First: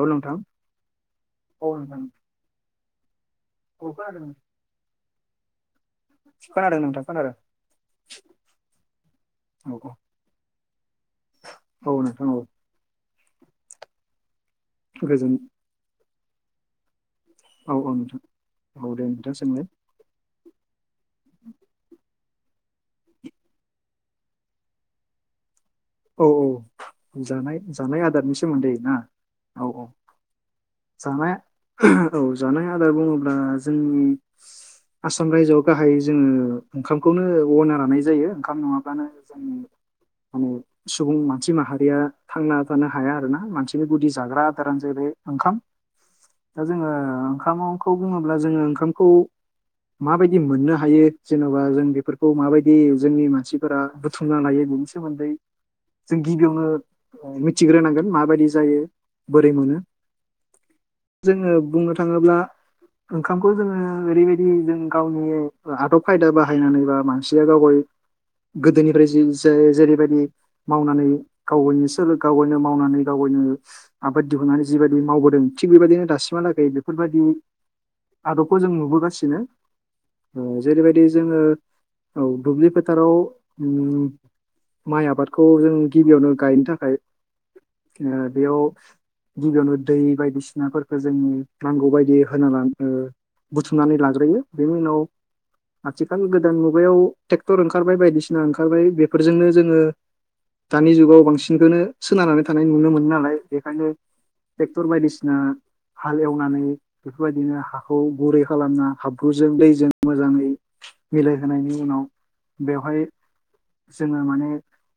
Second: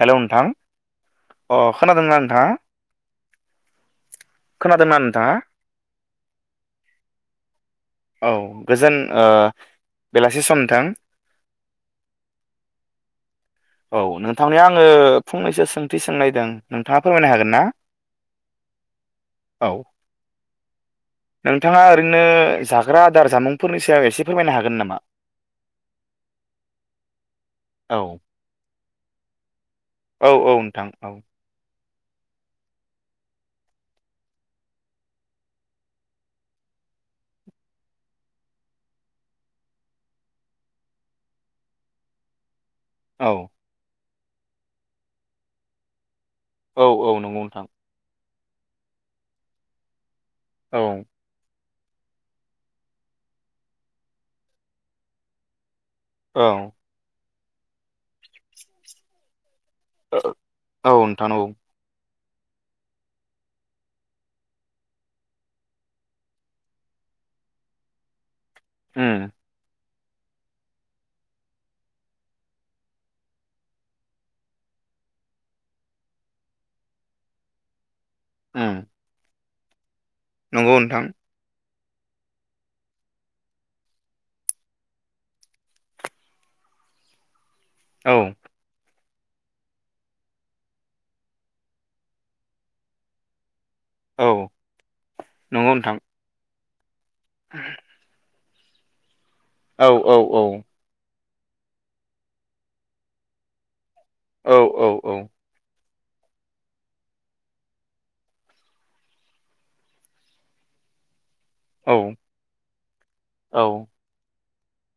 Hello नोंथां अ औ नोंथां खोनादोना नोंथाङा? औ खोनादों खोनादोना नोंथाङा? खोनादों नोंथां खोनादों। औ गोजोन ओ औ बेलासि सम नोंथां । औ नोंथां औ। औ नोंथांनियाव आङो गोजोन फंनैसो सोंथि सोंनायदों नोंथाङा फोरमायनो हागोन ना औ औ नोंथां औ दे नोंथां सोंलाय औ । नोंथाङा ओरैनो जाग्रा आदार जामुंफोरनि सायाव एसे फोरमायनो हागोन नामा? औ औ जानाय औ जानाय आदारनि सो मोनदै ना औ औ औ नोंथां औ जानाय औ जानाय आदार बुङोब्ला जोंनि आसाम रायजोआव गाहाय जोङो ओंखामखौनो गनायना लानाय जायो ओंखाम नङाब्लानो जों माने सुबुं मानसि माहारिया थांना थानो हाया औ आरोना मानसिनि गुदि जाग्रा आदारानो जाहैबाय ओंखाम। दा जों औ औ नंगौ नोंथां ओंखामखौ बुङोब्ला ब्ला जोङो ओंखामखौ माबायदि मोननो औ हायो जेन' बा जों बेफोरखौ माबायदि जोंनि मानसिफोरा बुथुमना लायो बेनि सोमोन्दै जों गिबियावनो औ मिथिग्रोनांगोन माबायदि जायो बोरै मोनो । ओ औ नोंथां नंगौ। थाङोब्ला ओंखामखौ जोङो ओरैबायदि जों गावनि ओ आदब खायदा बाहायनानै बा मानसिया गावगाय [inaudible] गोदोनिफ्राय जि उम जे-जेरैबायदि मावनानै गावगायनि सोलो गावगायनो मावनानै गावगायनो आबाद दिहुननानै जिबायदि मावबो दों थिग बेबायदिनो दासिमहालागै बेफोरबायदि [inaudible] आदबखौ जों उम नुबोगासिनो ओ नंगौ जेरैबायदि नोंथां जोङो औ दुब्लि फोथाराव ओम माइ आबाद । खौ जों गिबियावनो गायनो थाखाय औ ओ बेयाव गिबियावनो दै बायदिसिनाफोरखौ जोंङो नांगौ बायदि होना लानो ओ बुथुमनानै लाग्रोयो औ बेनि उनाव नंगौ नोंथां आथिखाल गोदान मुगायाव ट्रेक्टर ओंखारबाय बायदिसि ना ओंखारबाय बेफोरजोंनो जोङो औ औ औ दानि जुगाव बांसिन । नखौनो सोनारनानै थानाय नुनो मोनो नालाय बेखायनो औ ट्रेक्टर औ औ बायदिसि हाल एवनानै बेफोरबायदिनो हाखौ गुरै खालामना हाब्रुजों दैजों मोजाङै मिलायहोनायनि उनाव बेवहाय जोङो माने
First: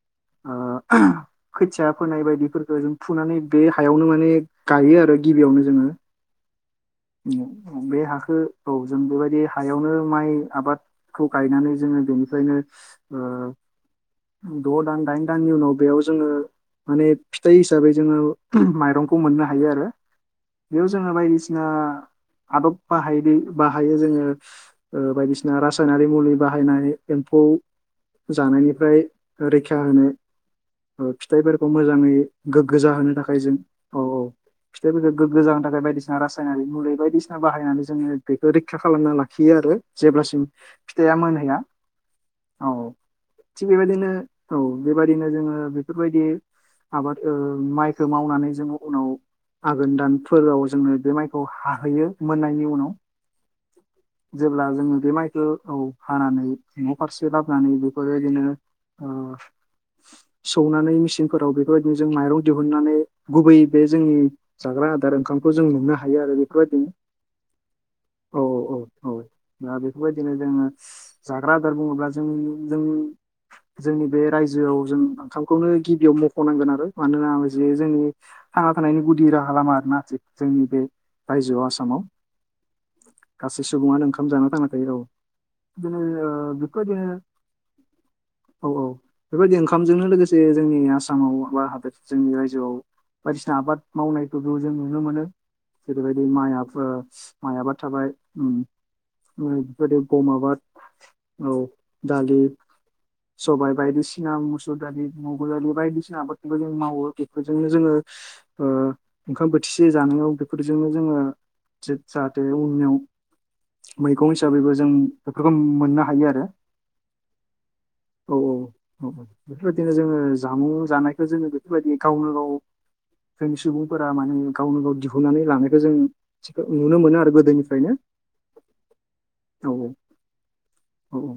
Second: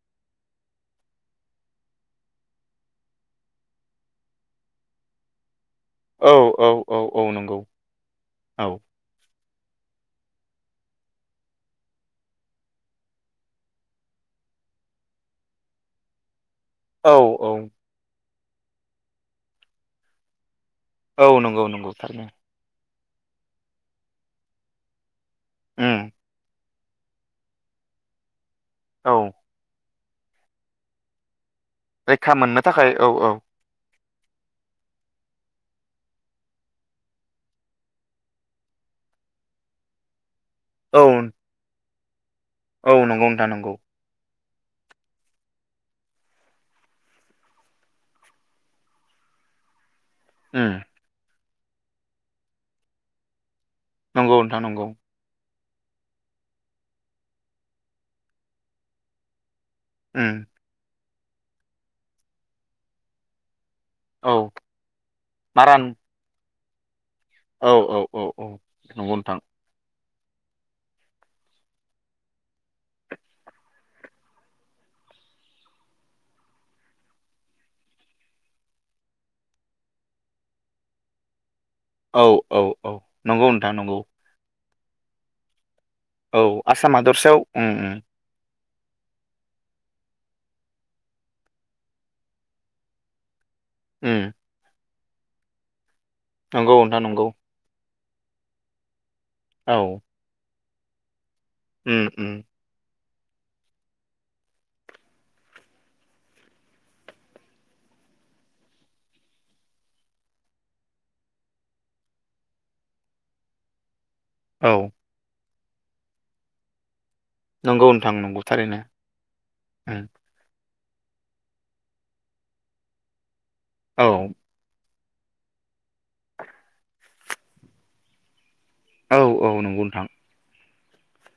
[inaudible] [inaudible] खोथिया फोनाय बायदिफोरखो जों फुनानै बे हायावनो माने गायो आरो गिबियावनो जोङो औ औ औ औ नंगौ । बे हाखौ औ जों बेबायदि हायावनो माइ आबादखौ गायनानै जोङो बेनिफ्रायनो ओ द' दान दाइन दाननि उनाव बेयाव जोङो माने औ फिथाइ औ हिसाबै जोङो माइरंखौ मोननो हायो आरो बेयाव जोङो औ बायदिसिना नंगौ नंगौ थारैनो आदब बाहायदि बाहायो जोङो ओ बायदिसिना रासायनारि उम मुलि बाहायनाय एम्फौ जानायनिफ्राय औ रैखा होनो ओ फिथाइफोरखौ मोजाङै रैखा मोननो गोग्गो थाखाय औ जाहोनो औ थाखाय जों [inaudible] फिथाइफोरखो गोग्गो जानो थाखाय बायदिसिना रासायनारि मुलि बायदिसिना बाहायनानै जोङो बेखौ रैखा खालामना लाखियो आरो जेब्लासिम औ फिथाइआ मोनहैया । औ नंगौ नोंथां थिग नंगौ बेबायदिनो औ बेबायदिनो जोङो बेफोरबायदि आबाद ओ माइखोमावनानै जोङो उनाव आघोन दान फोराव उम जोङो बे माइखौ हाहैयो मोननायनि उनाव नंगौ । नोंथां जेब्ला नंगौ जोङो बे माइखो औ हानानै न' फारसे लाबोनानै बेफोरबायदिनो ओ उम सौनानै मेचिनफोराव बेफोरबायदिनो जों माइरं दिहुननानै गुबै बे जोंनि औ जाग्रा आदार ओंखामखौ जों मारान मोननो हायो आरो बेफोरबायदिनो औ औ औ औ नंगौ नोंथां । बेबायदिनो जोङो जाग्रा आदार बुङोब्ला जों जों जोंनि बे रायजोआव जों ओंखामखौनो गिबियाव मख'नांगोन आरो मानोना जे जोंनि थांना थानायनि गुदि राहा लामा आरोना जोंनि बे रायजोआव आसाम आसामाव औ औ औ नंगौ गासै नोंथां नंगौ सुबुङानो ओंखाम जाना थांनााखै औ बिदिनो औ बिफोर आसाम बादिनो हादरसायाव उम उम औ औ बेबायदि ओंखामजोंनो लोगोसे जोंनि आसामाव बा हादोर जोंनि रायजोआव बायदि आबाद उम मावनायखौबो जों नुनो मोनो जेरैबायदि माइ नंगौ नोंथां आबाद नंगौ माइ आबाद थाबाय औ बेबायदि गम आबाद औ उम उम दालि सबायाइ बायदिसिना मुसुर दालि मुग दालि बायदिसिना आबादबो जों मावो बेफोरजोंनो जोङो ओ ओंखाम बोथिसे जानायाव बेफोरजोंनो जोङो [unintelligible] मैगं हिसाबैबो औ जों बेफोरखौ मोननो हायो आरो नंगौ नोंथां औ औ नंगौ थारैनो औ औ बेफोरबायदिनो उम जोङो जामुं जानायखौ जोङो बेफोरबायदि गावनो गाव जोंनि औ सुबुंफोरा माने गावनो गाव दिहुनानै लानायखौ जों थि नुनो मोनो आरो गोदोनिफ्रायनो औ औ नंगौ नोंथां औ औ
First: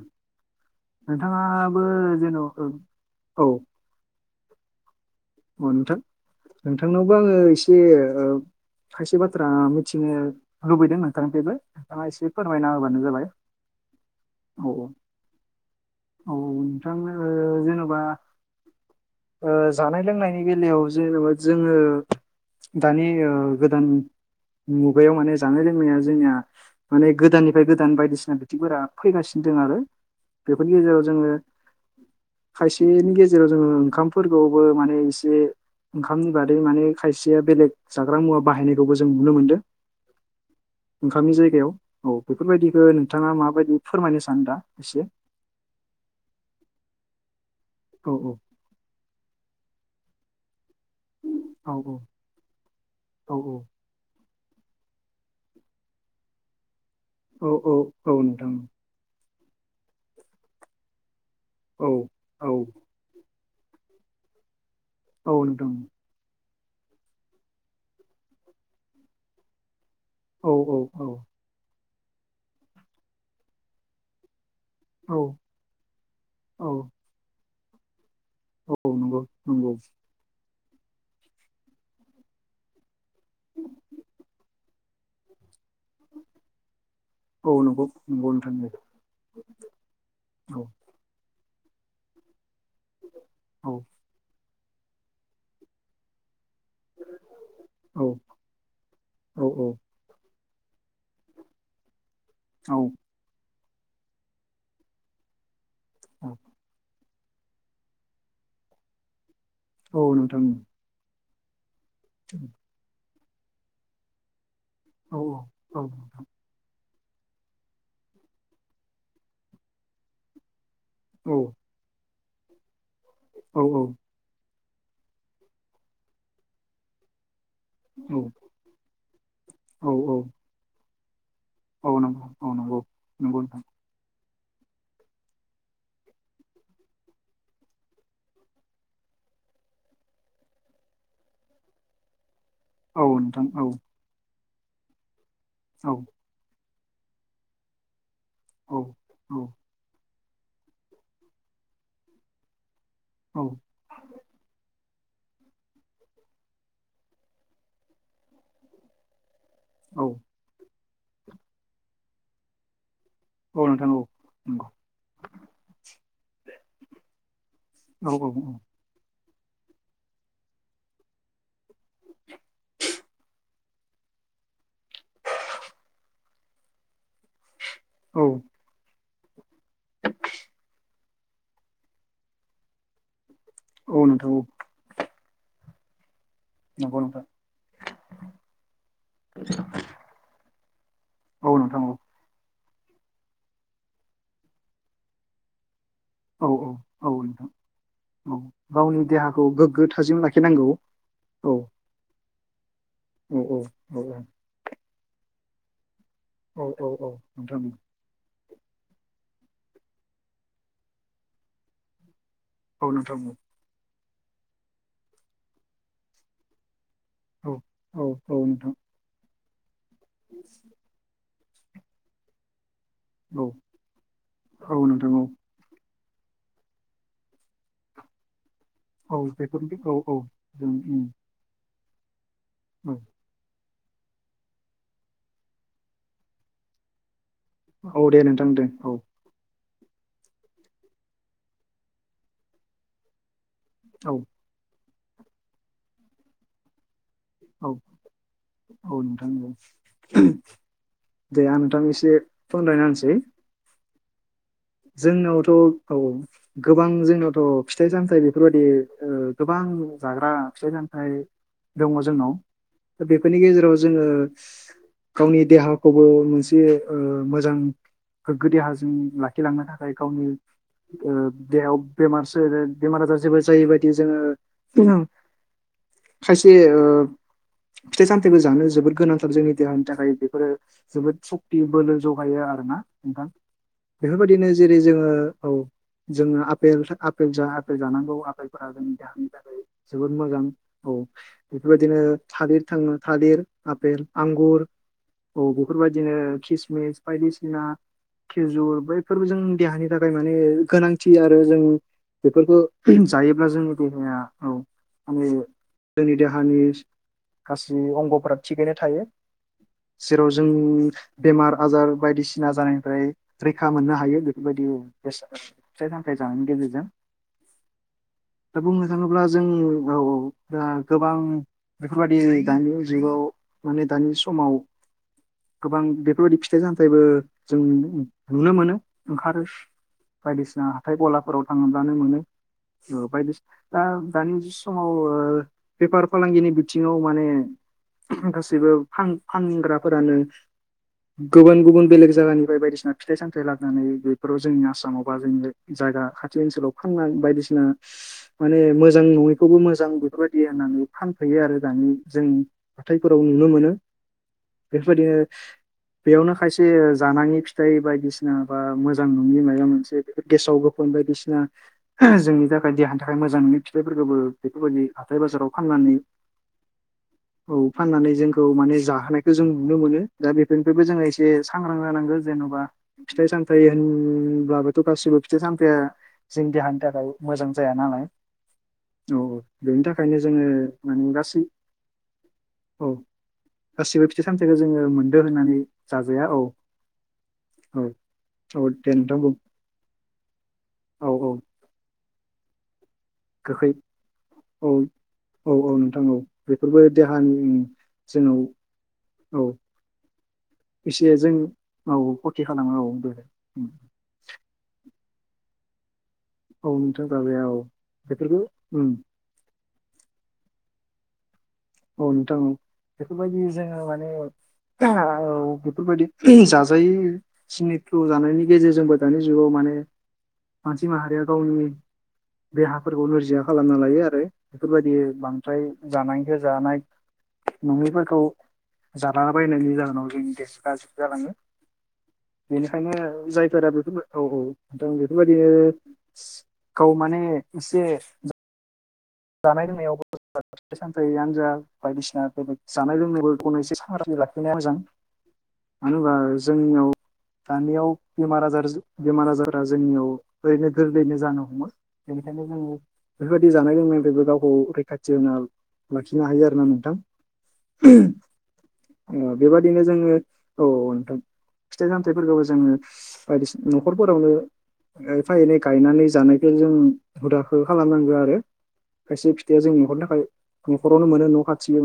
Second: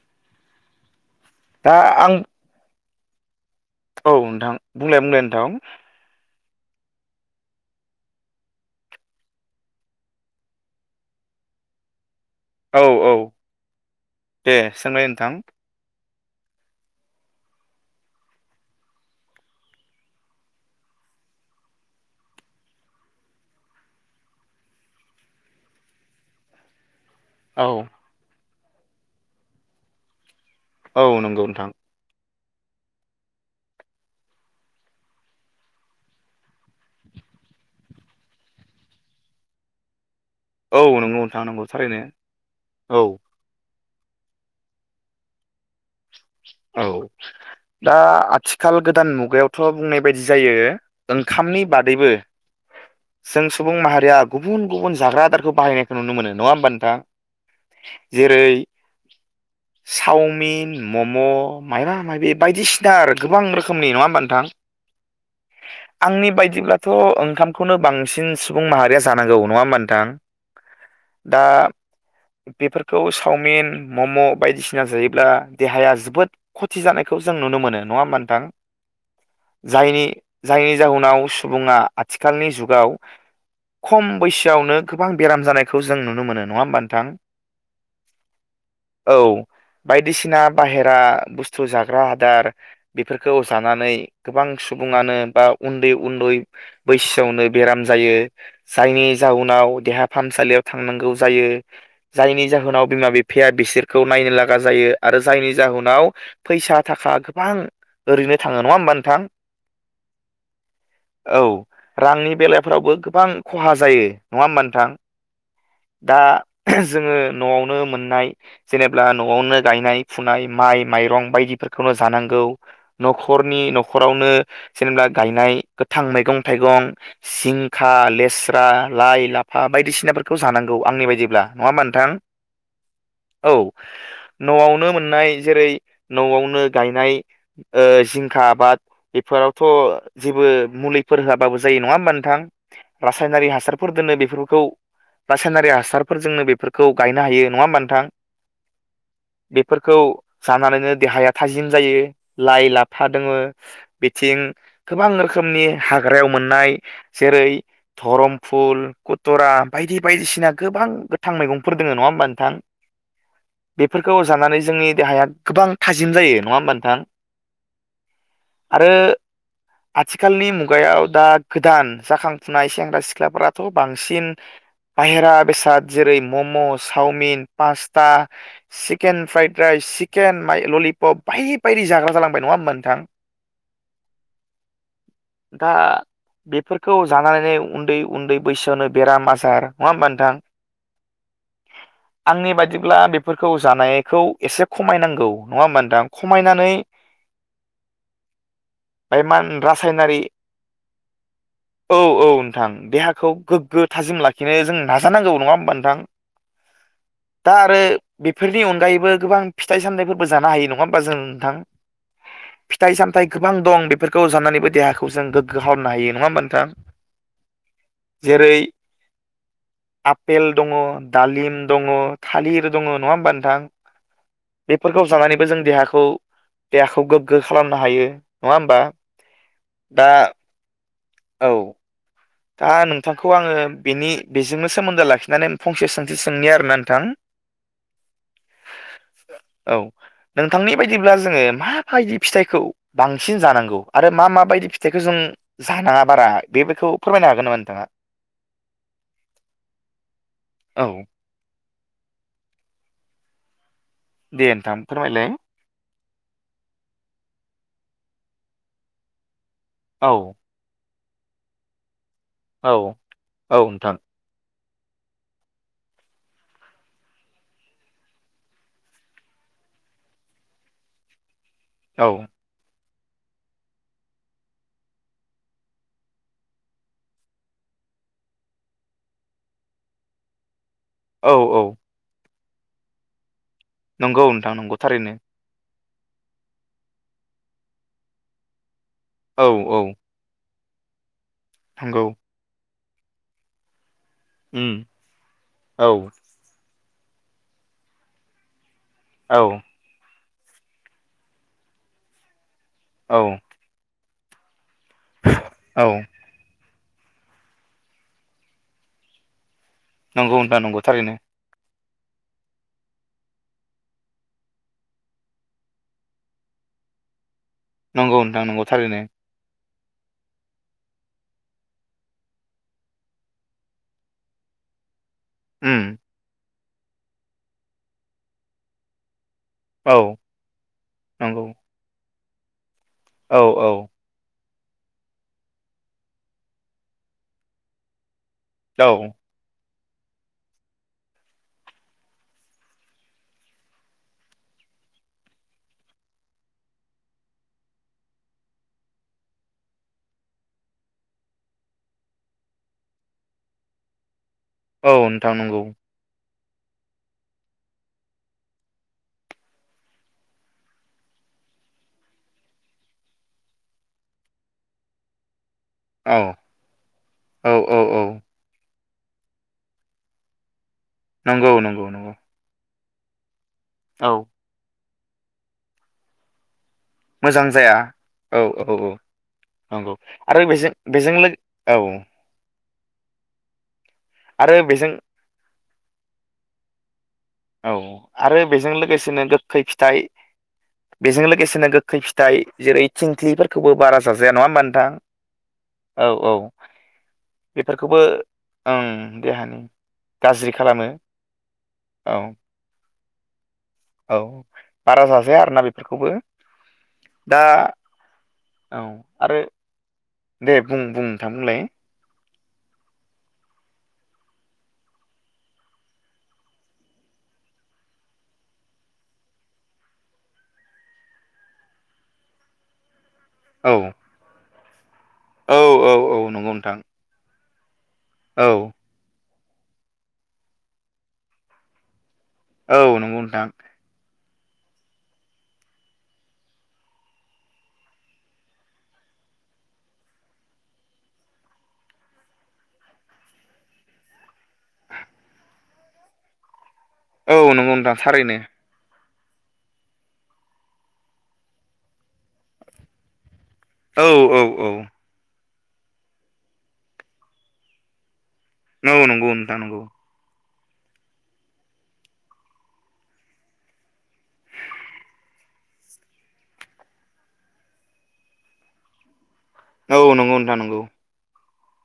दा नोंथाङाबो आं जेन' औ औ नोंथां बुंलाय बुंलाय अ नोंथां नोंथांनावबो आङो एसे ओ खायसे बाथ्रा मिथिनो लुबैदों नोंथांनिफ्रायबो नोंथाङा एसे फोरमायना औ होबानो औ जाबाय दे औ औ सोंलाय नोंथां औ औ नोंथां जेनेबा ओ जानाय लोंनायनि बेलायाव जेनेबा जोङो दानि ओ गोदान मुगायाव माने जानाय लोंनाया जोंनिया माने गोदाननिफ्राय औ गोदान बायदिसिना बिथिंफोरा फैगासिनो दं आरो बेफोरनि गेजेराव औ जोङो नंगौ नोंथां खायसेनि गेजेराव जोङो ओंखामफोरखौबो माने एसे ओंखामनि बादै माने खायसेया बेलेग जाग्रा मुवा बाहायनायखौबो जों नुनो मोनदों औ नंगौ ओंखामनि नोंथां नंगौ जायगायाव थारैनो औ बेफोरबायदिखौ औ नोंथाङा माबायदि फोरमायनो सानो दा एसे औ दा औ औ आथिखाल गोदान मुगायावथ' बुंनाय बायदि जायो ओंखामनि औ बादैबो औ जों सुबुं माहारिया गुबुन गुबुन जाग्रा आदारखौ बाहायनायखौ नुनो मोन नङा होमबा नोंथां औ औ औ जेरै नोंथां चावमिन मम' औ माबा माबि औ बायदिसिना आरो गोबां रोखोम- खोमनि नङाहोनबा नोंथां औ नोंथां बिदिब्लाथ' ओंखामखौनो बांसिन सुबुं माहारिया जानांगौ नङा होनबा नोंथां औ औ दा बेफोरखौ चावमिन मम' बायदिसि सिना औ जायोब्ला देहाया जोबोद औ खथि जानायखौ जों नुनो मोनो नङा होनबा औ नंगौ नंगौ जायनि जाहोनाव सुबुङा आथिखालनि जुगाव खम बैसोआवनो गोबां बेराम जानाय- खौ जों नुनो मोन नंआ होनबा नोंथां औ नंगौ नंगौ नोंथां औ बायदिसिना औ बेराद बुसथु जाग्रा आदार बेफोरखौ औ जानानै गोबां सुबुङानो बा उन्दै उन्दै बैसोआवनो बेराम औ जायो जायनि औ जाउनाव देहा फाहामसालियाव थांनांगौ जायो जायनि औ जाहोनाव बिमा बिफाया बिसोरखौ नायनो लागा जायो आरो जायनि जाहोनाव औ फैसा थाखा गोबां ओरैनो थांङो नङा होमबा नोंथां औ नोंथां उम औ रांनि बेलाफोरावबो गोबां खहा जायो नंङा होमबा नों नोंथां औ औ दा जोंङो न'आवनो मोननाय जेनेब्ला न'आवनो गायनाय फुनाय माइ माइरं बायदिफोरखौनो जानांगौ न'खरनि औ न'खरावनो जेनेबा गायनाय गोथां मैगं थाइगं जिंखा औ लेस्रा लाइ लाफा औ औ बायदिसिनाफोरखौ जानांगौ आंनि बायदिब्ला । नंङा होमबा औ नोंथां नंगौ औ नंगौ नंगौ औ नोंथां न'आवनो मोन नाय जेरै न'आवनो गायनाय जिंखा आबाद बेफोरावथ' जेबो मुलिफोर होआबाबो जायो नंङा होमबा नोंथां औ नोंथां रासायनारि औ हासारफोर दोनो बेफोरखौ रासायनारि औ हासारफोरजोंनो बेफोर खौ गायनो हायो नङा होमबा नोंथां औ औ फोरखौ जानानैनो देहाया थाजिम जायो लाइ ला फा दोङो औ बिथिं गोबां रोखोमनि हाग्रायाव मोननाय जेरै धरम फुल थरा बायदि औ बायदिसिना गोबां गोथां मैगंफोर दोङो नङा होमबा नोंथां औ नोंथां औ बेफोरखौ जानानै नंगौ जोंनि देहाया गोबां थाजिम जायो नंङा होमबा नोंथां औ औ औ [inaudible] आथिखालनि मुगायाव दा गोदान जाखांफुनाय सेंग्रा सिख्लाफोराथ' बांसिन बाहेरा बेसाद जेरै मम' चावमिन पास्ता औ चिकेन फ्राइद फ्राइद सिकेन माइ ललिपप बायदि बायदि जाग्रा जालांबाय नंङा होमबा नोंथां औ नोंथां औ दा। बेफोरखौ नंगौ नोंथां जानानै उन्दै उन्दै बैसोआवनो बेराम आजार नङा होमबा नोंथां? औ नोंथां औ आंनि बायदि ब्ला बेफोरखौ जानायखौ एसे खमायनांगौ नंङा होमबा नोंथां? औ औ खमायनानै औ नोंथां औ गावनि बाय मा देहाखौ गोग्गो रासायनारि थाजिम लाखिनांगौ औ। नोंथां देहाखौ औ औ गोग्गो औ थाजिम लाखिनो जों नाजानांगौ नंङा होमबा नोंथां? औ औ औ नोंथां। फोरनि अनगायैबो गोबां फिथाइ सामथायफोरबो जानो हायो नंङा होमबा जों नोंथां? औ फिथाइ नोंथां सामथाय गोबां दं बेफोर खौ जानानैबो देहाखौ जों गोग्गो खालामनो हायो नङा होमबा नोंथां? औ औ औ जेरै नोंथां। आपेल दंङ, दालिम दङ, थालिर दङ नङा होमबा औ नोंथां? औ बेफोरखौ नोंथां औ जानानैबो जों देहाखौ देहाखौ गोग्गो खालामनो हायो। होमबा औ बेफोरदि औ दा औ उम उम। औ। दा औ नोंथांखौ आङो बेनि बेजोंनो सोमोन्दो लाखिनानै फंसे सोंथि सोंनि आरोना नोंथां। औ दे नोंथां दे औ। औ, नोंथांनि बायदिब्ला जोंङो माबायदि फिथाइखौ बांसिन जानां गौ आरो औ मा मा बायदि फिथाइखौ जों जानाङा बारा बेफोरखौ फोरमायनो हागोन नामा औ नोंथांङा? औ नोंथां औ, औ दे आं नोंथांनो एसे फोनरायना होनोसै। दे नोंथां फोरमायलाय। औ औ, गोबां जोंनावथ' फिथाइ सामथाइ बेफोरबायदि ओ गोबां औ जाग्रा फिथाय सामथाय दङ जोंनाव औ दा बेफोरनि औ गेजेराव नोंथां जोङो गावनि देहाखौबो मोनसे ओ मोजां गोग्गो देहाजों ला खिलांनो थाखाय गावनि ओ देहायाव बेमार औ सो रो बेमार आजार जेबो जायि बायदि जोङो खायसे ओ फिथाइ सामथायाइबो जानो जोबोद गोनांथार जोंनि देहानि थाखाय बेफोरो जोबोद औ सक्ति औ बोलो जगायो आरो ना नोंथां? नंगौ बेफोरबायदिनो नोंथां नंगौ जेरै जोङो। थारैनो औ। जोङोे आपेल आपेल जों आपेल जानांगौ आफेलफोरा जोंनि देहानि औ थाखाय औ जोबोद मोजां। औ, बेफोरबायदिनो नंगौ थालिर थाङो थालिर, आपेल, आंगुर उम औ, बेफोरबायदिनो खिसमिस बायदिसिना खिजुर बैफोरबो जों औ देहानि थाखाय माने गोनांथि आरो जों बेफोरखौ औ जायोब्ला जोंनि देहाया औ माने औ जोंनि देहानि गाससि अंगफोरा थिगैनो थायो। जेराव नंगौ जों नोंथां नंगौ थारैनो बेमार आजार बायदिसिना जानायनिफ्राय रै खा मोननो हायो बेफोरबायदि औ बेसाद फिथाइ सामथायाइ जानायनि गेजेरजों। नंगौ नथां दा नंगौ बुंनो थारैनो। थाङोब्ला जों औ [unintelligible] दा गोबां बेफोरबायदि दानि जुगाव माने दानि समाव उम गोबां बेफोरबायदि फिथाइ सामथाइबो जों नु नुनो मोनो, ओंखारो। औ बायदिसिना हाथाय गलाफोराव नंगौ थाङोब्लानो मोनो। औ बादिसिना। औ दानि समाव ओ बेफार फालांगिनि बिथिङाव माने गासैबो औ फान फानग्राफोरानो गुबुन-गुबुन बेलेग जायगानिफ्राय बायदिसिना फिथाइ-सामथाइ लाबोनानै बेफोराव जोंनि आसामाव बा जोंनि जायगा खाथि ओनसोलाव फांना बायदिसिना माने मोजां नङिखौबो मोजां बेफोरबायदि होननानै फानफैयो आरो दानि जोंनि हाथाय फोराव नुनो मोनो औ बेफोरबायदिनो नोंथां नंगौ बेयावनो खायसे जानाङि फिथाइ बायदिसिना बा मोजां नङि माबा मोनसे बेफोर गेसाव-गोफोन बायदिसिना। जोंनि थाखाय थाखाय देहानि थाखाय मोजां नोंङै फिथाइफोरखौबो। बेफोरबायदि हाथाय बाजाराव फाननानै औ औ फाननानैजोंखौ माने जा खौ जों नुनो मोनो दा बेफोरनिफ्रायबो जो एसे नंगौ सांग्रां नंगौ नंगौ जानांगौ जेन'बा फिथाइ साम जायो औ होनब्लाबोथ' गासिबो फिथाइ-सामथाइआ जोंनि देहानि थाखाय मोजां जाया नालाय। औ-औ-औ औ बेनि नंगौ थाखायनो आरो जोङो माने बेजों-बेजों लोगो गासै औ। औ गासिबो फिथाइ सामथायाइखौ आरो जोङो बेजों मोनदो होननानै जाजाया। औ। औ आरो औ बेजों दे नोंथां लोगोसेनो बुं गोखै फिथाइ औ बेजों औ लोगोसेनो गोखै फिथाइ। जेरै थिंख्लिफोरखौबो बारा जाजाया नङा होमबा नोंथां? औ-औ नोंथां औ बेफोरबो देहानि बेफोरखौबो जोंनाव। ओं औ। देहानि गाज्रि खालामो इसे जों औ फति खालामो औ । औ बारा जाजाया आरो ना? बेफोरखौबो औ नोंथां दा जाजाया औ बेफोरखौ औ उम आरो दे बुं-बुं नोंथां बुंलाय। औ नोंथां औ बेफोरबायदि जोङो माने औ बेफोरबायदि जाजायै जिनिदखौ जानायनि गेजेरजोंबो दानि जुगाव मान मानसि माहारिया गावनि देहाफोरखौ नोजि या खालामना औ लायो आरो बेफोरबायदि बांद्राय औ औ औ जानायखौ नंगौ नोंथां जानाय, नङैफोरखौ औ जालालाबायनायनि जाहोनाव जोंनि देहाया गाज्रि जालाङो। औ बेनिखायनो नंगौ नोंथां जायफोरा बेखौ। औ-औ नोथां बेफोरबायदि गाव माने एसे जानाय लोंनायावबो फिथाइ - सामथाइ आनोजा बायदिसिना बेबाय जानाय लोंनायावबो जेन एसे सांग्रां जा। नाया मोजां मानो होनबा जोंनियाव औ नंगौ दानियाव नोंथां थारैनो बेमार आजार बेमार आजारा जोंनियाव ओरैनो गोरलैयैनो जानो हमो बेनिखायनो जोंङो बेफोरबायदि जानाय औ बेबो औ गावखौ औ रैखाथि होना लाखिनो हायो आरो ना नोंथां। नंगौ औ नोंथां नंगौ बेबादिनो जोंङो औ नोंथां फिथाइ सामथाइफोरखौबो जोंङो बायदिसिना नखरफोरावनो एफा एनै गायनानै जानायखौ जों हुदाखौ खालामनांगो आरो खायसे फिथाइया जोंनि नखरनि औ थाखाय नंगौ नोंथां नंगौ नखरावनो मोनो न खाथिनि